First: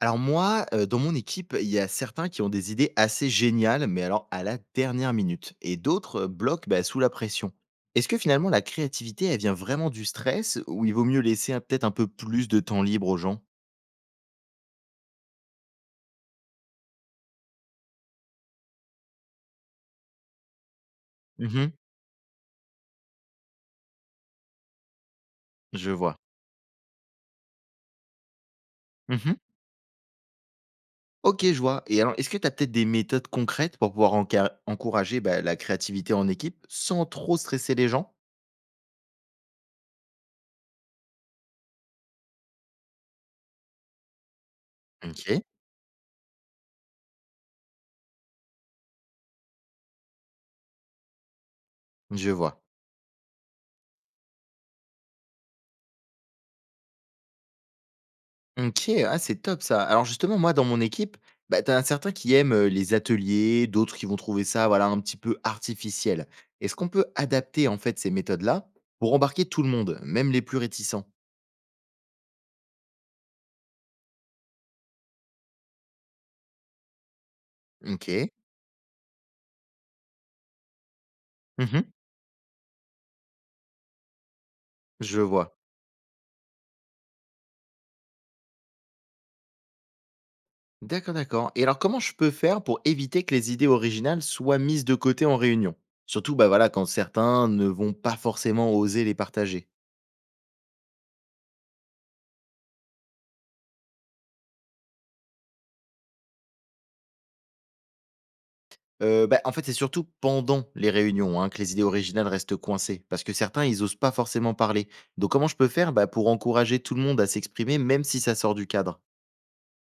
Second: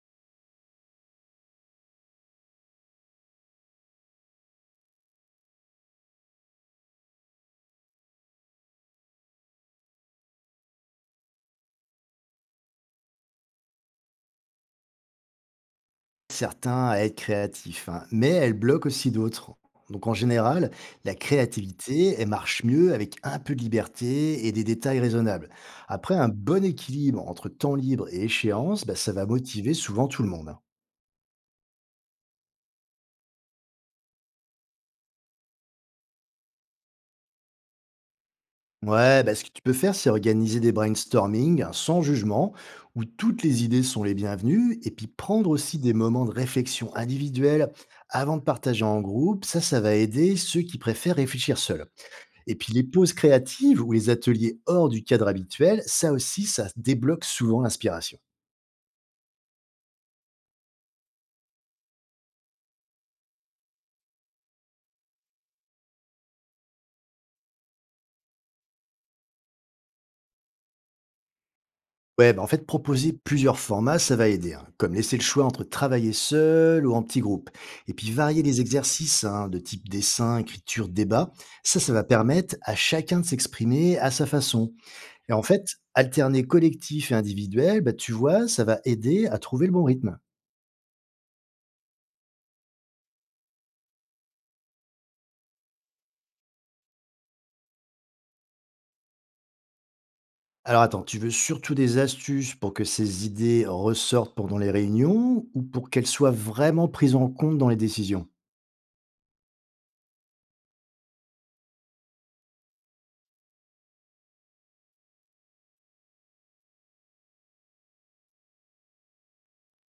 Alors moi, dans mon équipe, il y a certains qui ont des idées assez géniales, mais alors à la dernière minute et d'autres, bloquent, bah, sous la pression. Est-ce que finalement la créativité, elle vient vraiment du stress ou il vaut mieux laisser un peut-être un peu plus de temps libre aux gens? Certains à être créatifs, hein, mais elle bloque aussi d'autres. Donc en général, la Mmh, créativité, elle marche mieux avec un peu de liberté et des détails raisonnables. je Après, vois. un bon équilibre entre temps libre et échéance, bah, ça va Mmh, motiver souvent tout le monde, hein. OK, je vois et alors est-ce que tu as peut-être des méthodes concrètes pour pouvoir encar encourager, bah, la créativité en équipe sans trop stresser les gens? Ouais, bah, ce que tu peux faire, c'est organiser des brainstorming, hein, sans jugement, où toutes les idées sont les bienvenues, et puis OK, prendre aussi des moments de réflexion individuelle avant de partager en groupe. Ça va aider ceux qui préfèrent réfléchir seuls. je Et vois. puis les pauses créatives ou les ateliers hors du cadre habituel, ça aussi, ça débloque souvent l'inspiration. OK, ah c'est top ça. Alors justement, moi, dans mon équipe, bah, t'as certains qui aiment les ateliers, d'autres qui vont trouver ça voilà, un petit peu artificiel. Est-ce qu'on peut adapter en fait ces méthodes-là pour embarquer tout le monde, même les plus réticents? Ouais, bah en fait, proposer plusieurs formats, ça va aider, hein, comme laisser le choix entre travailler seul ou en petit groupe. Et puis OK. varier les exercices, hein, de type dessin, écriture, débat, ça Mhm. va permettre à chacun de s'exprimer à sa façon. Je Et en vois. fait, alterner collectif et individuel, bah, tu vois, ça va aider à trouver le bon rythme. D'accord, d'accord. Et alors comment je peux faire pour éviter que les idées originales soient mises de côté en réunion? Surtout bah, voilà, quand certains ne vont pas forcément oser les partager. Alors attends, tu veux surtout des astuces pour que ces idées ressortent pendant les réunions ou pour qu'elles soient vraiment prises en compte dans les décisions? Bah, en fait, c'est surtout pendant les réunions, hein, que les idées originales restent coincées, parce que certains, ils osent pas forcément parler. Donc comment je peux faire, bah, pour encourager tout le monde à s'exprimer, même si ça sort du cadre?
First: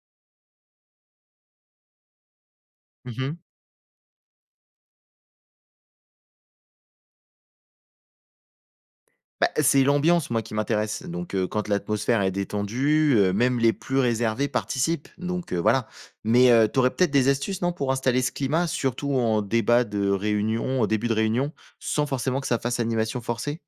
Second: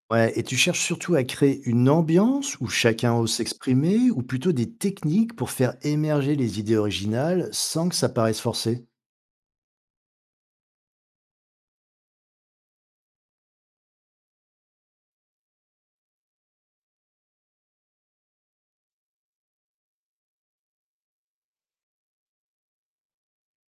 Ouais, et tu cherches surtout à créer une ambiance où chacun ose Mmh. s'exprimer ou plutôt des techniques pour faire émerger les idées originales sans que ça paraisse forcé? Bah, c'est l'ambiance, moi, qui m'intéresse. Donc quand l'atmosphère est détendue, même les plus réservés participent. Donc voilà. Mais tu peut-être des astuces, non, pour installer ce climat, surtout en débat de réunion, au début de réunion, sans forcément que ça fasse animation forcée?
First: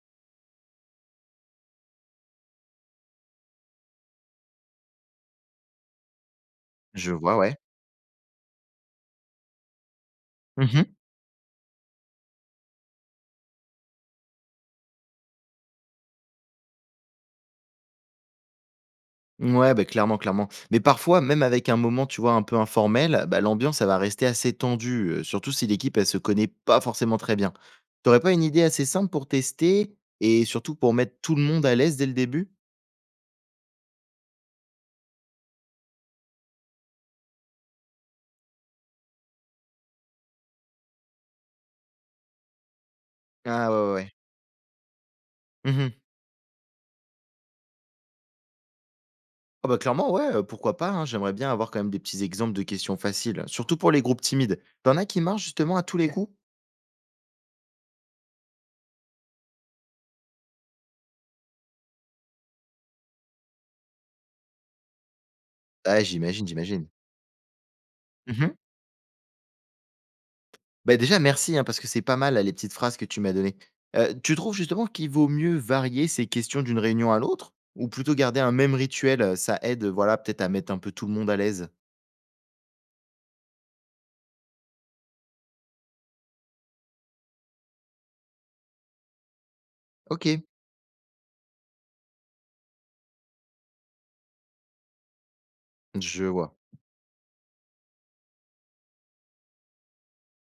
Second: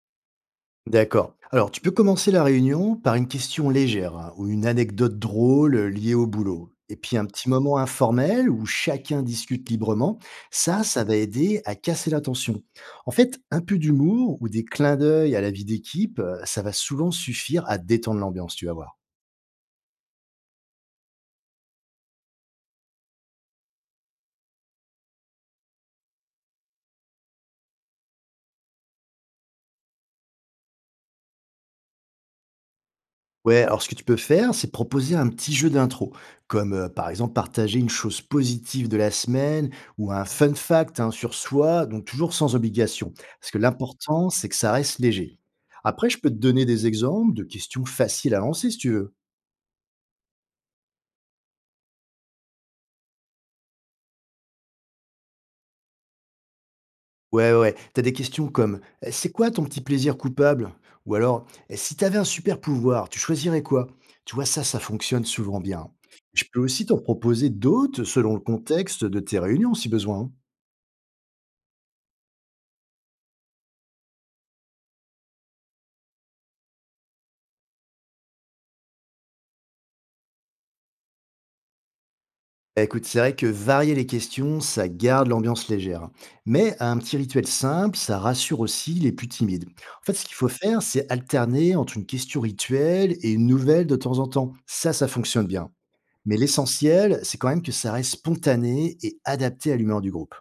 D'accord. Alors, tu peux commencer la réunion par une question légère, hein, ou une anecdote drôle, liée au boulot. Et Je puis un vois, petit ouais. moment informel où chacun discute librement, ça, Mmh. ça va aider à casser la tension. En fait, un peu d'humour ou des clins d'œil à la vie d'équipe, ça va souvent suffire à détendre l'ambiance, tu vas voir. Ouais, bah clairement, clairement. Mais parfois, même avec un moment, tu vois, un peu informel, bah, l'ambiance, elle va rester assez tendue, surtout si l'équipe, elle se connaît pas forcément très bien. T'aurais pas une idée assez simple pour tester et surtout pour mettre tout le monde à l'aise dès le début? Ouais, alors ce que tu peux faire, c'est proposer un petit jeu d'intro, comme par exemple partager une chose positive de la semaine ou un fun fact, hein, sur soi, donc toujours sans obligation. Parce que Ah ouais, ouais, ouais. l'important, c'est que ça reste léger. Mmh. Après, je peux te donner des exemples de questions faciles à lancer si tu veux. Ah bah, clairement, ouais, pourquoi pas, hein? J'aimerais bien avoir quand même des petits exemples de questions faciles, surtout pour les groupes timides. T'en as qui marchent justement à tous les OK coups? Ouais, t'as des questions comme c'est quoi ton petit plaisir coupable? Ou alors, si t'avais un super pouvoir, tu choisirais quoi? Tu vois, ça fonctionne souvent bien. Ah, Je j'imagine, peux aussi j'imagine. t'en proposer d'autres selon le Mmh. contexte de tes réunions si besoin, hein. Bah, déjà merci, hein, parce que c'est pas mal là, les petites phrases que tu m'as données. Tu trouves justement qu'il vaut mieux varier ces questions d'une réunion à l'autre? Ou plutôt garder un même rituel, ça aide, voilà, peut-être à mettre un peu tout le monde à l'aise? Bah, écoute, c'est vrai que varier les questions, ça garde l'ambiance légère. Mais un petit rituel simple, ça rassure aussi les plus timides. En fait, ce qu'il OK, faut faire, c'est alterner entre une question rituelle et une nouvelle de temps en temps. Ça fonctionne bien. je Mais vois. l'essentiel, c'est quand même que ça reste spontané et adapté à l'humeur du groupe.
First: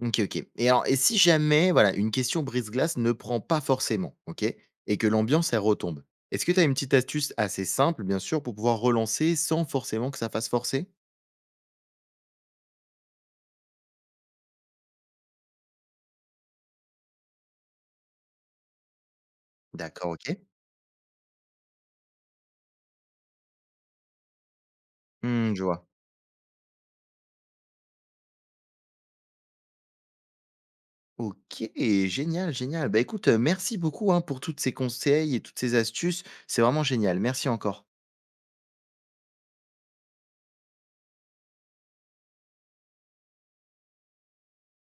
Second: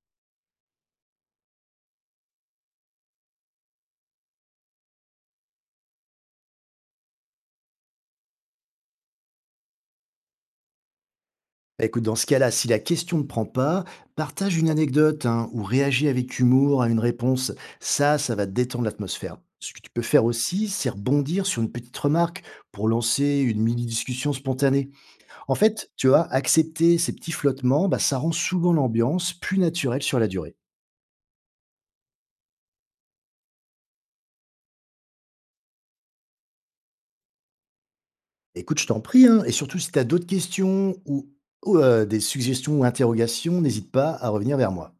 OK, OK. Et alors et si jamais, voilà, une question brise-glace ne prend pas forcément, OK? Et que l'ambiance, elle retombe. Est-ce que tu as une petite astuce assez simple, bien sûr, pour pouvoir relancer sans forcément que ça fasse forcer? Bah, écoute, dans ce cas-là, si la question ne prend pas, partage une anecdote, hein, ou réagis avec humour à une réponse. Ça va détendre l'atmosphère. Ce que tu peux D'accord, faire OK. aussi, c'est rebondir sur une petite remarque pour lancer une mini-discussion spontanée. En Mmh, je vois. fait, tu vois, accepter ces petits flottements, bah, ça rend souvent l'ambiance plus naturelle sur la durée. OK, génial, génial. Bah, écoute, merci beaucoup, hein, pour toutes ces conseils et toutes ces astuces. C'est vraiment génial. Merci encore. Écoute, je t'en prie, hein, et surtout si tu as d'autres questions ou des suggestions ou interrogations, n'hésite pas à revenir vers moi.